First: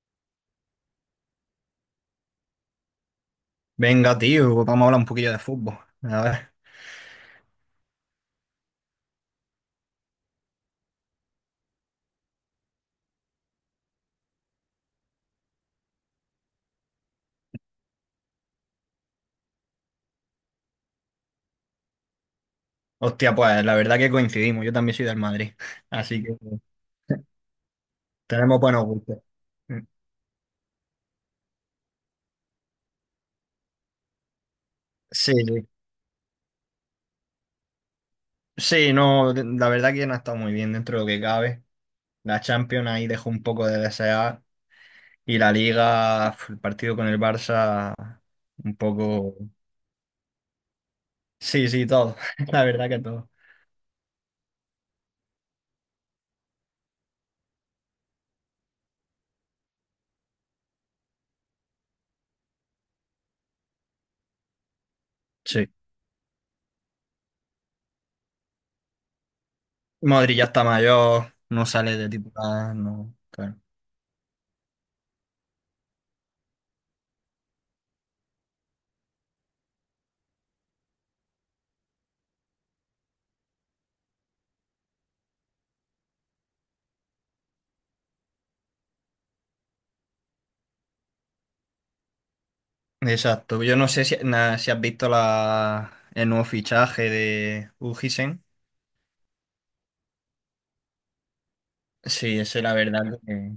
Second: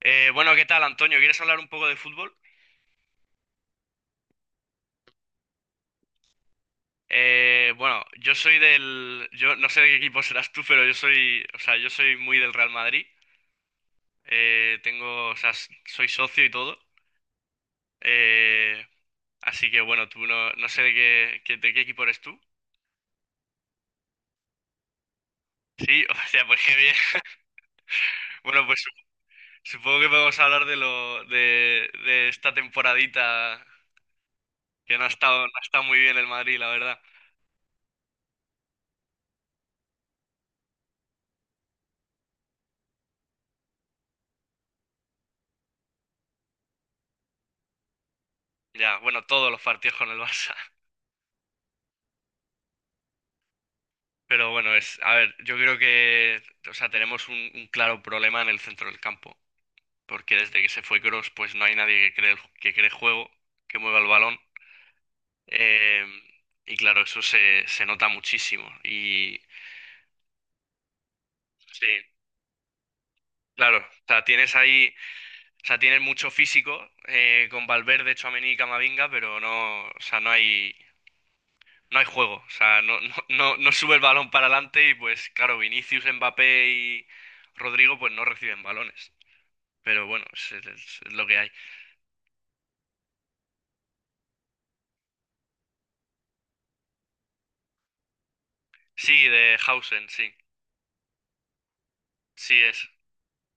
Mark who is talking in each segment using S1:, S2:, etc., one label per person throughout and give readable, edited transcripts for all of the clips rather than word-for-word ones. S1: Bueno, ¿Qué tal, Antonio? ¿Quieres hablar un poco de fútbol?
S2: Venga, tío, vamos a hablar un poquillo de fútbol. A ver.
S1: Bueno, yo no sé de qué equipo serás tú, pero yo soy muy del Real Madrid. Soy socio y todo. Eh, así que bueno, tú no, no sé de qué equipo eres tú.
S2: Hostia, pues la verdad que coincidimos. Yo también soy del Madrid.
S1: Sí, o
S2: Así que
S1: sea, pues qué bien.
S2: tenemos
S1: Bueno,
S2: buenos gustos.
S1: supongo que podemos hablar de esta temporadita que
S2: Sí,
S1: no ha
S2: sí.
S1: estado muy bien el Madrid, la verdad.
S2: Sí, no, la verdad que no ha estado muy bien dentro de lo que cabe. La Champions ahí dejó un poco de desear. Y la Liga, pf, el partido con el Barça, un
S1: Ya, bueno,
S2: poco.
S1: todos los partidos con el Barça.
S2: Sí, sí, todo. La verdad que todo.
S1: Pero bueno, es, a ver, yo creo que, o sea, tenemos un claro problema en el centro del campo, porque desde que se fue Kroos, pues no hay nadie que cree, que cree juego, que mueva el balón,
S2: Sí.
S1: eh, y claro, eso se, se nota muchísimo. Y
S2: Modri ya está mayor, no
S1: sí,
S2: sale de titular, no, claro.
S1: claro, o sea, tienes ahí, o sea, tienes mucho físico con Valverde, Tchouaméni y Camavinga, pero no, o sea, no hay, no hay juego, o sea, no, no, no, no sube el balón para adelante y pues claro, Vinicius, Mbappé y Rodrigo, pues no reciben balones. Pero bueno, es, es lo que hay.
S2: Exacto. Yo no sé si, si has visto el nuevo fichaje de Ujisen.
S1: Sí, de Hausen, sí.
S2: Sí,
S1: Sí
S2: ese la
S1: es.
S2: verdad que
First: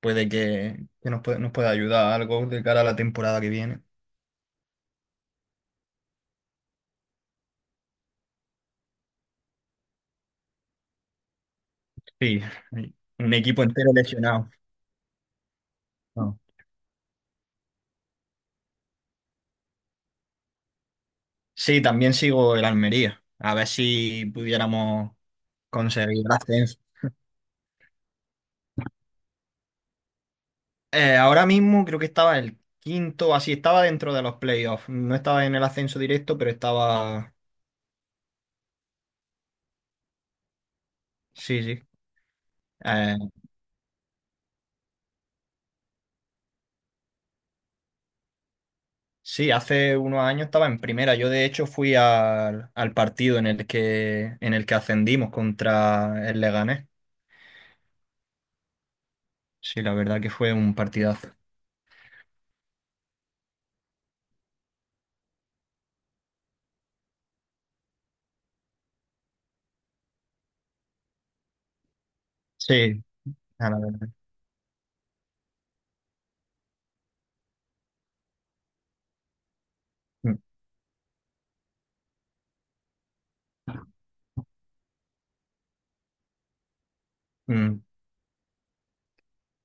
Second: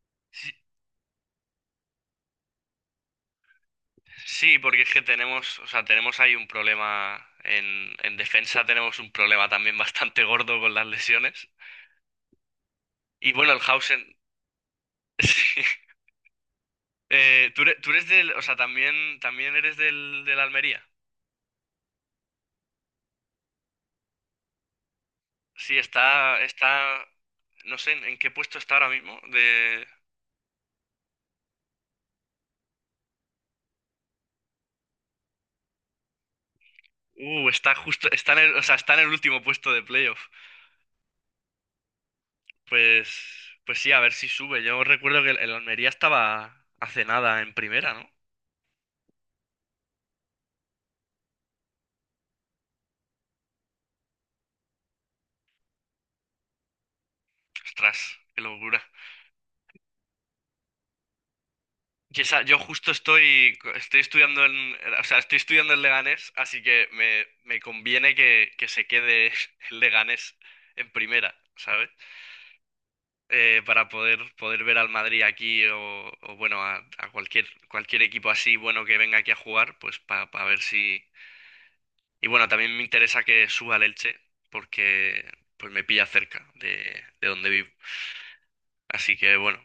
S1: Sí,
S2: que nos puede, nos pueda ayudar a algo de cara a la temporada que viene.
S1: sí, porque es que tenemos, o sea, tenemos ahí un problema en defensa, tenemos un problema también bastante gordo con las lesiones.
S2: Sí,
S1: Y
S2: un
S1: bueno, el
S2: equipo entero
S1: Hausen,
S2: lesionado.
S1: sí.
S2: No.
S1: Tú eres del, o sea, también, también eres del, del Almería.
S2: Sí, también sigo el Almería. A ver si pudiéramos
S1: Sí,
S2: conseguir el
S1: está,
S2: ascenso.
S1: está, no sé en qué puesto está ahora mismo. De,
S2: Ahora mismo creo que estaba el quinto, así estaba dentro de los playoffs. No estaba en el ascenso directo, pero estaba.
S1: está justo, está en el, o sea, está en el último puesto de playoff.
S2: Sí, sí.
S1: Pues,
S2: Eh,
S1: pues sí, a ver si sube. Yo recuerdo que el Almería estaba hace nada en primera, ¿no?
S2: sí, hace unos años estaba en primera. Yo de hecho fui al, al partido en el que ascendimos contra el Leganés.
S1: Ostras, qué locura.
S2: Sí, la verdad que fue un partidazo.
S1: Yo justo estoy, estoy estudiando en, o sea, estoy estudiando en Leganés, así que me conviene que se quede el Leganés en primera, ¿sabes?
S2: Sí, a la verdad.
S1: Poder ver al Madrid aquí o bueno, a cualquier, cualquier equipo así bueno que venga aquí a jugar, pues para
S2: Mm,
S1: ver si, y bueno, también me interesa que suba el Elche, porque pues me pilla cerca de donde vivo.
S2: mm.
S1: Así que bueno.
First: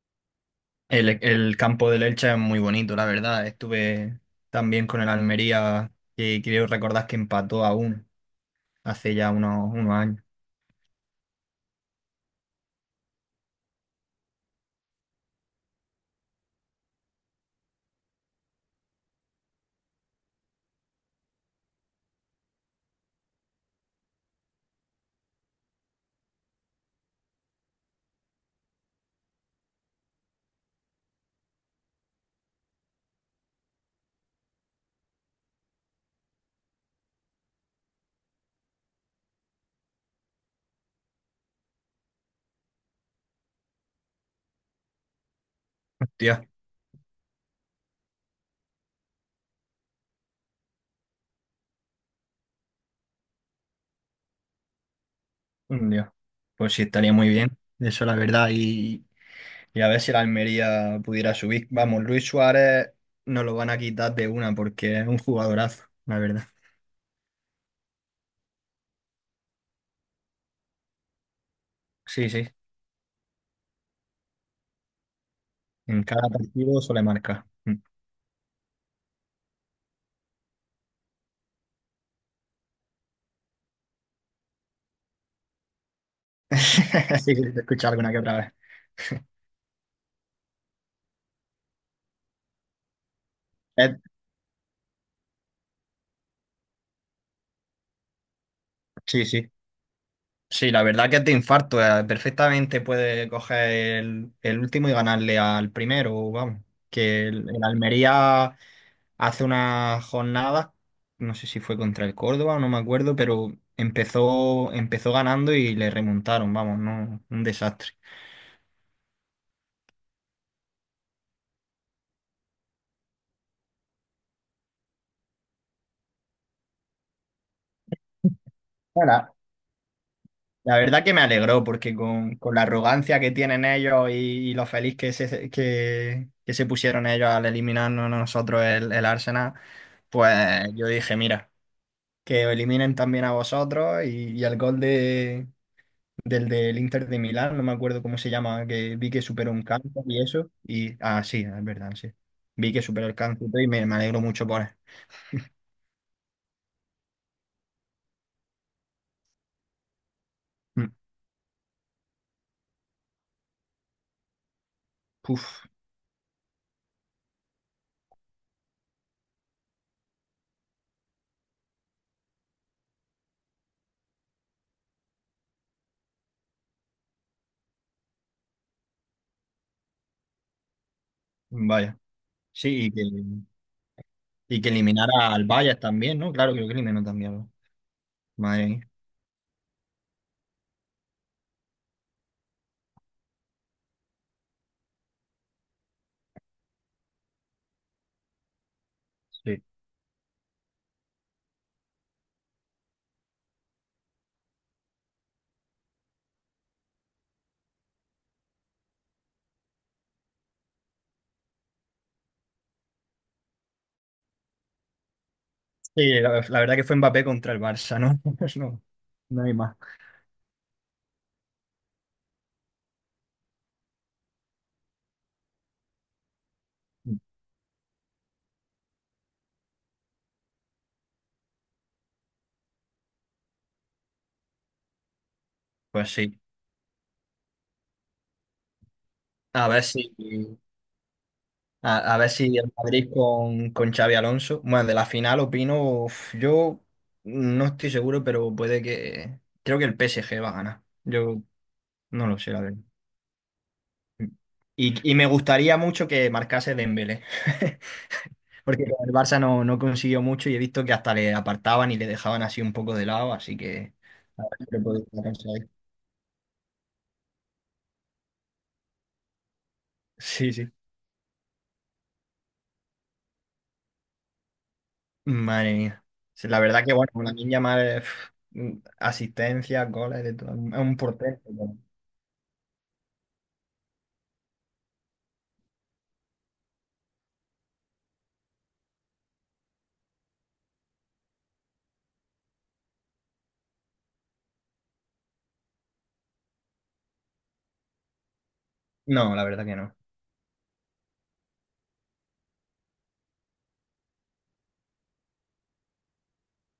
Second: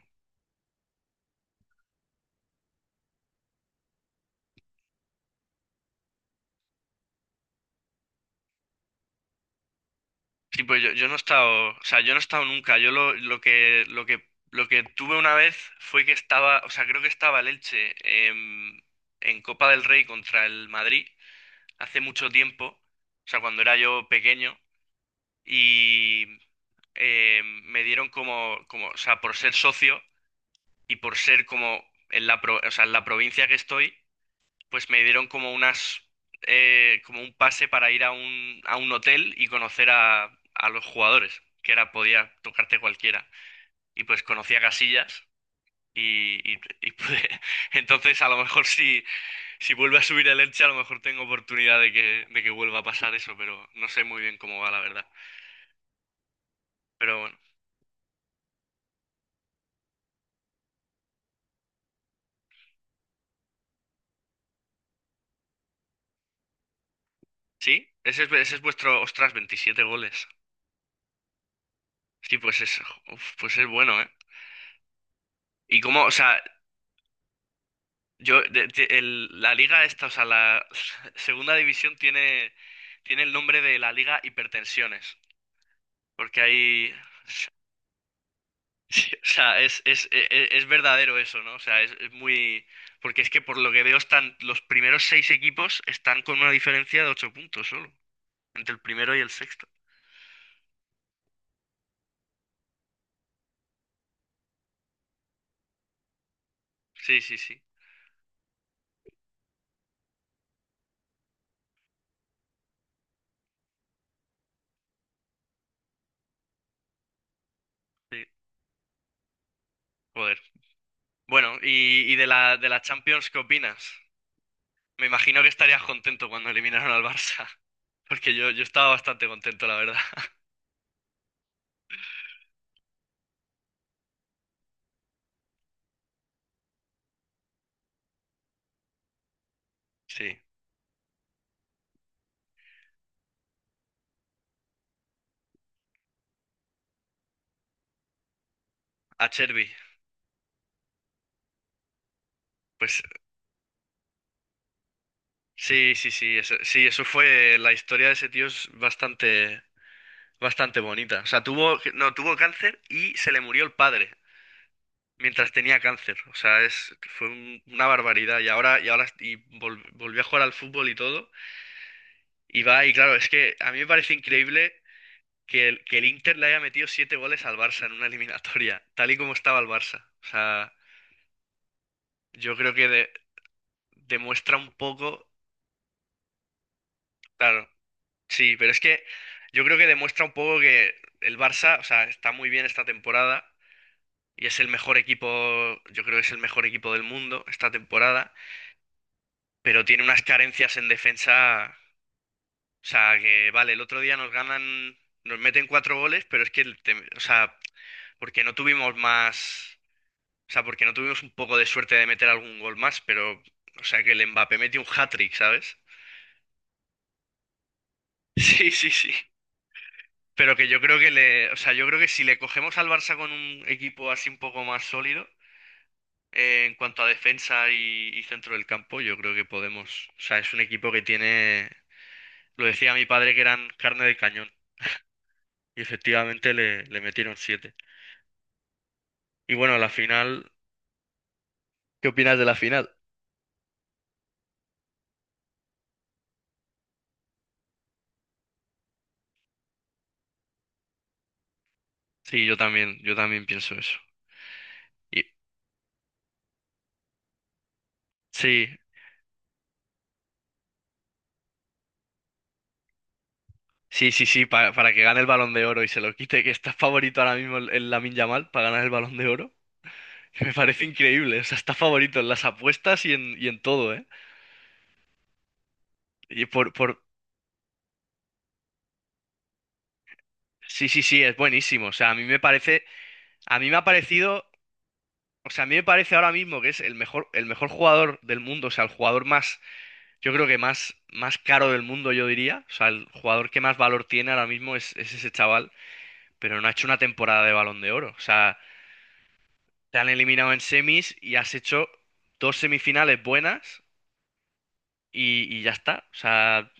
S2: El campo del Elche es muy bonito, la verdad. Estuve también con el Almería, que quiero recordar que empató a uno hace ya unos, unos años.
S1: Sí, pues yo no he estado, o sea, yo no he estado nunca. Yo lo que, lo que, Lo que tuve una vez fue que estaba, o sea, creo que estaba el Elche en, en Copa del Rey contra el Madrid hace mucho tiempo, o sea, cuando era yo pequeño, y me dieron como, como, o sea, por ser socio y por ser como en la, o sea, en la provincia que estoy. Pues me dieron como unas, como un pase para ir a un hotel y conocer a los jugadores, que era, podía tocarte cualquiera. Y pues conocí a Casillas
S2: Dios,
S1: y pude. Entonces, a lo mejor si, si vuelve a subir el Elche, a lo mejor tengo oportunidad de que vuelva a pasar eso, pero no sé muy bien cómo va, la verdad.
S2: Dios. Pues sí, estaría
S1: Pero
S2: muy
S1: bueno,
S2: bien. Eso, la verdad. Y, y a ver si la Almería pudiera subir. Vamos, Luis Suárez nos lo van a quitar de una porque es un jugadorazo, la verdad.
S1: sí, ese es vuestro, ostras, 27 goles.
S2: Sí,
S1: Sí,
S2: sí.
S1: pues es, uf, pues es bueno, ¿eh? ¿Y
S2: En
S1: cómo, o
S2: cada
S1: sea,
S2: partido suele marcar. Mm.
S1: yo, la liga esta, o sea, la segunda división tiene, tiene el nombre de la liga hipertensiones, porque hay,
S2: Sí, sí, te he escuchado alguna que otra
S1: sí,
S2: vez.
S1: o sea, es, es verdadero eso, ¿no? O sea, es muy, porque es que por lo que veo
S2: Es-
S1: están, los primeros seis equipos están con una diferencia de ocho puntos solo, entre el primero y
S2: sí,
S1: el
S2: sí.
S1: sexto.
S2: Sí, la verdad que es de infarto. Perfectamente puede coger el último y ganarle al primero, vamos.
S1: Sí,
S2: Que
S1: sí, sí,
S2: el Almería hace unas jornadas, no sé si fue contra el Córdoba, no me acuerdo, pero empezó ganando y le remontaron, vamos, no, un desastre.
S1: sí, joder. Bueno, y de la Champions, ¿qué opinas? Me imagino que estarías contento cuando eliminaron al Barça, porque yo estaba bastante
S2: Ahora,
S1: contento, la verdad.
S2: la verdad que me alegró porque con la arrogancia que tienen ellos y lo feliz que que se pusieron ellos al eliminarnos a nosotros el Arsenal,
S1: Sí.
S2: pues yo dije, mira, que os eliminen también a vosotros y el gol de, del Inter de Milán, no me acuerdo cómo se llama, que vi que
S1: A
S2: superó un
S1: Cherby.
S2: cáncer y eso. Y, ah, sí, es verdad, sí. Vi que
S1: Pues
S2: superó el cáncer y me alegro mucho por él.
S1: sí, sí, sí, eso fue, la historia de ese tío es bastante, bastante
S2: Mm,
S1: bonita. O sea, tuvo, no, tuvo cáncer y se le murió el padre mientras
S2: uf,
S1: tenía cáncer. O sea, es, una barbaridad. Y ahora, y ahora, y volvió a jugar al fútbol y todo. Y va, y claro, es que a mí me parece increíble que el Inter le haya metido siete goles al Barça en una eliminatoria, tal y como estaba el Barça. O sea,
S2: vaya.
S1: yo creo
S2: Sí,
S1: que demuestra
S2: y que
S1: un poco,
S2: eliminara al Bayern también, ¿no? Claro, creo que eliminó también
S1: claro. Sí,
S2: Madre
S1: pero es
S2: mía.
S1: que yo creo que demuestra un poco que el Barça, o sea, está muy bien esta temporada y es el mejor equipo, yo creo que es el mejor equipo del mundo esta temporada,
S2: Sí.
S1: pero tiene unas carencias en defensa, o sea, que vale, el otro día nos ganan, nos meten cuatro goles, pero es que, o sea, porque no tuvimos más, o sea, porque no tuvimos un poco de suerte de meter algún gol más, pero, o sea, que el Mbappé metió un hat-trick, ¿sabes?
S2: Sí, la verdad que fue Mbappé contra el Barça, ¿no?
S1: Sí,
S2: No,
S1: sí, sí.
S2: no hay más.
S1: Pero que yo creo que le, o sea, yo creo que si le cogemos al Barça con un equipo así un poco más sólido, en cuanto a
S2: Mm,
S1: defensa y centro del campo, yo creo que podemos. O sea, es un equipo que tiene, lo decía mi padre que eran carne de cañón. Y
S2: pues sí.
S1: efectivamente le, le metieron siete. Y
S2: A
S1: bueno,
S2: ver
S1: la
S2: si,
S1: final, ¿qué
S2: a ver
S1: opinas de la
S2: si el
S1: final?
S2: Madrid con Xavi Alonso. Bueno, de la final opino, uf, yo no estoy seguro, pero puede que… Creo que el PSG va a ganar. Yo no lo
S1: Sí,
S2: sé, la verdad.
S1: yo también pienso eso.
S2: Y
S1: Y
S2: me gustaría mucho que marcase Dembélé,
S1: sí,
S2: porque con el Barça no, no consiguió mucho y he visto que hasta le apartaban y le dejaban así un poco de lado, así que…
S1: sí, sí, sí,
S2: Pero
S1: para que
S2: puede que
S1: gane el
S2: alcance
S1: Balón
S2: ahí.
S1: de Oro y se lo quite, que está favorito ahora mismo el, la Lamine Yamal para ganar el Balón de Oro. Me
S2: Sí, sí.
S1: parece increíble, o sea, está favorito en las apuestas y en todo, ¿eh?
S2: Madre mía.
S1: Y
S2: Sí, la verdad que,
S1: por...
S2: bueno, una niña más asistencia, goles, de todo. Es
S1: Sí,
S2: un
S1: sí, sí, es
S2: portento,
S1: buenísimo, o sea, a mí me parece, a mí me ha parecido, o sea, a mí me parece ahora mismo que es el mejor jugador del mundo, o sea, el jugador más, yo creo que más, más caro del mundo, yo diría, o sea, el jugador que más valor tiene ahora mismo es ese chaval, pero no ha hecho una temporada de Balón de Oro, o sea,
S2: No, la verdad que no.
S1: te han eliminado en semis y has hecho dos semifinales buenas y ya está, o sea...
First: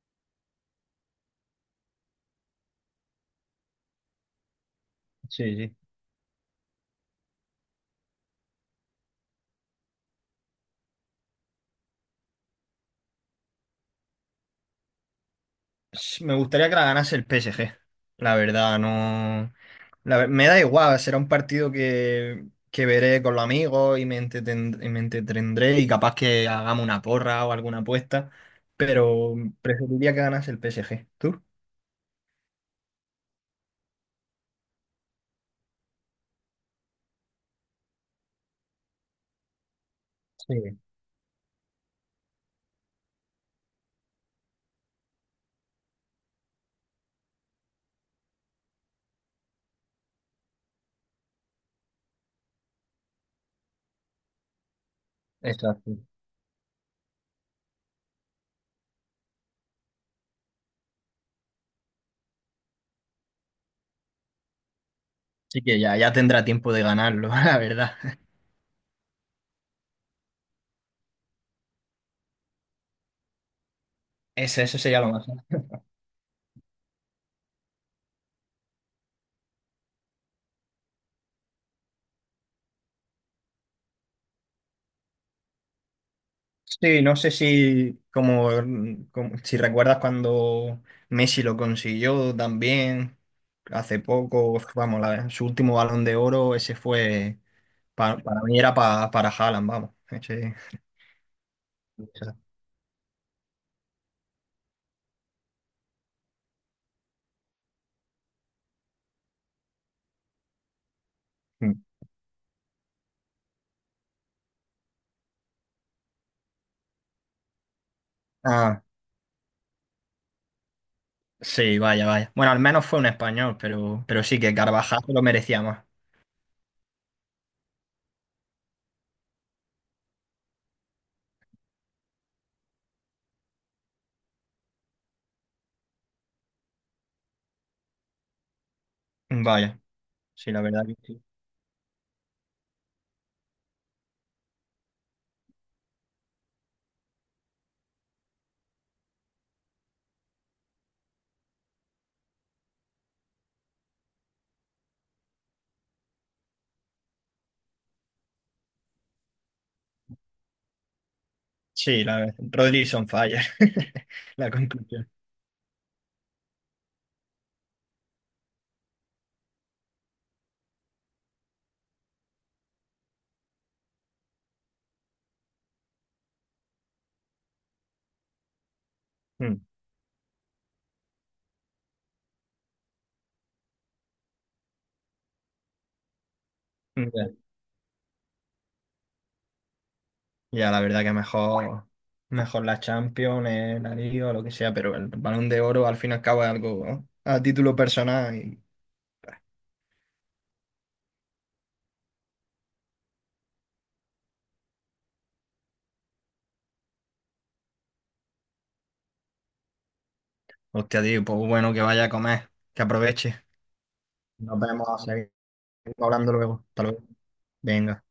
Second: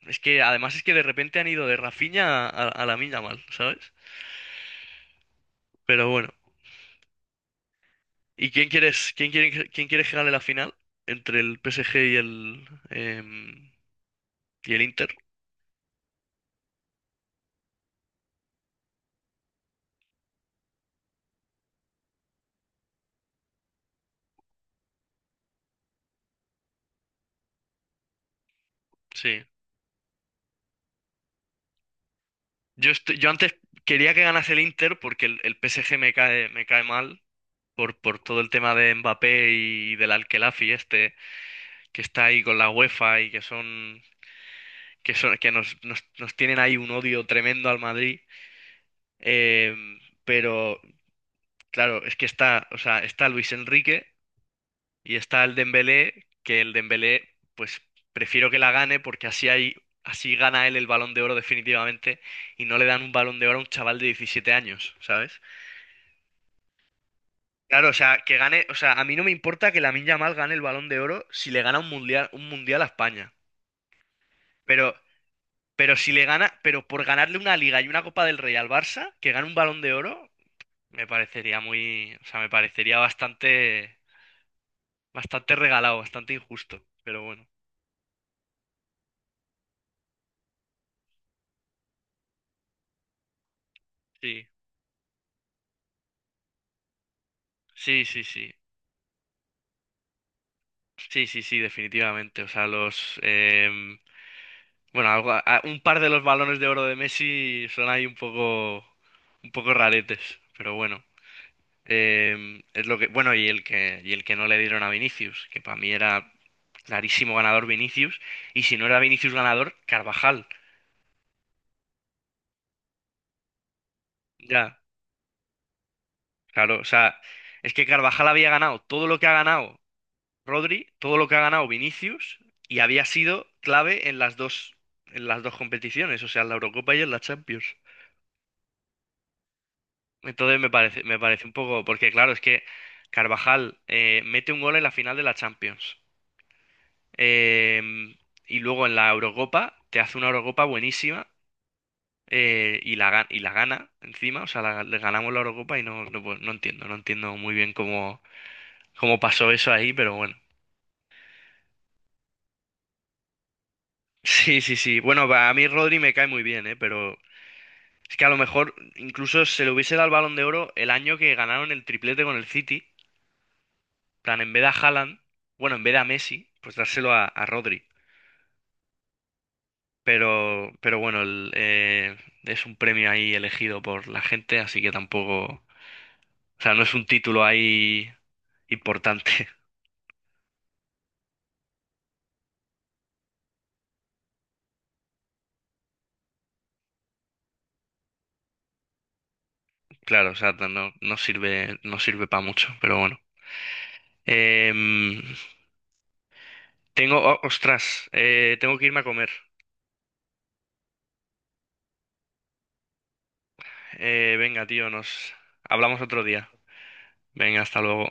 S1: Es que además es que de repente han ido de Rafinha a mal, ¿sabes?
S2: Sí, sí.
S1: Pero bueno. ¿Y quién quieres, quién quiere, quién quiere que gane la final? Entre el PSG y y el Inter.
S2: Sí, me gustaría que la ganase el PSG. La verdad, no. Me da igual, será un partido que veré con los amigos y y me entretendré y capaz que hagamos una porra o alguna apuesta, pero
S1: Sí.
S2: preferiría que ganase el PSG. ¿Tú?
S1: Yo antes quería que ganase el Inter porque el PSG me cae mal por todo el tema de Mbappé y del Al-Khelafi
S2: Sí,
S1: este que está ahí con la UEFA y que son que son que nos, nos, nos tienen ahí un odio tremendo al Madrid. Em, pero claro, es que está, o sea, está Luis Enrique y está el
S2: exacto.
S1: Dembélé, que el Dembélé, pues prefiero que la gane porque así hay, así gana él el Balón de Oro definitivamente y no le dan un Balón de Oro a un chaval de 17 años, ¿sabes?
S2: Así que ya, ya tendrá tiempo de ganarlo, la
S1: Claro, o
S2: verdad.
S1: sea, que gane, o sea, a mí no me importa que Lamine Yamal gane el Balón de Oro si le gana un mundial a España.
S2: Ese, eso
S1: Pero,
S2: sería lo más.
S1: pero si le gana, pero por ganarle una Liga y una Copa del Rey al Barça, que gane un Balón de Oro, me parecería muy, o sea, me parecería bastante bastante regalado, bastante injusto,
S2: Sí, no
S1: pero
S2: sé
S1: bueno,
S2: si como, mm, si recuerdas cuando Messi lo consiguió también hace
S1: sí,
S2: poco, vamos, su último balón de oro, ese fue
S1: sí, sí,
S2: para
S1: sí,
S2: mí era para Haaland, vamos,
S1: sí, sí, sí,
S2: esa-
S1: definitivamente. O sea, los, bueno, un par de los balones de oro de Messi son ahí un poco raretes, pero bueno,
S2: mm.
S1: Es lo que, bueno, y el que no le dieron a Vinicius, que para mí era clarísimo ganador Vinicius, y si
S2: Ah,
S1: no era Vinicius ganador, Carvajal.
S2: sí, vaya, vaya. Bueno, al menos fue un español, pero sí que
S1: Ya,
S2: Carvajal lo merecía más.
S1: claro, o sea, es que Carvajal había ganado todo lo que ha ganado Rodri, todo lo que ha ganado Vinicius y había sido clave en las dos competiciones, o sea, en la Eurocopa y en la Champions.
S2: Vaya, sí,
S1: Entonces
S2: la verdad que
S1: me
S2: sí.
S1: parece un poco, porque claro, es que Carvajal mete un gol en la final de la Champions. Eh, y luego en la Eurocopa te hace una Eurocopa buenísima, y la, y la gana encima, o sea, la- le ganamos la Eurocopa y no, no, pues, no entiendo, no entiendo muy bien cómo, cómo pasó eso ahí, pero bueno.
S2: Sí, la verdad. Rodri is on fire. La
S1: Sí, sí, sí.
S2: conclusión.
S1: Bueno, a mí Rodri me cae muy bien, ¿eh? Pero es que a lo mejor incluso se le hubiese dado el Balón de Oro el año que ganaron el triplete con el City. En plan, en vez de a Haaland, bueno, en vez de a Messi, pues dárselo a Rodri.
S2: Mm,
S1: Pero bueno, es un premio ahí elegido por la gente, así que tampoco. O sea, no es un
S2: ok.
S1: título ahí importante.
S2: Ya, la verdad que mejor, mejor la Champions, la Liga, lo que sea, pero el Balón de Oro al fin y al cabo es algo, ¿no? A título personal. Y,
S1: Claro, o sea, no, no sirve, no sirve para mucho, pero bueno. Em, Tengo. Oh, ostras, tengo que irme a comer.
S2: hostia, tío, pues bueno, que vaya a comer, que aproveche. Nos
S1: Venga, tío,
S2: vemos, seguimos
S1: nos hablamos otro
S2: hablando
S1: día.
S2: luego. Hasta luego.
S1: Venga, hasta
S2: Venga.
S1: luego.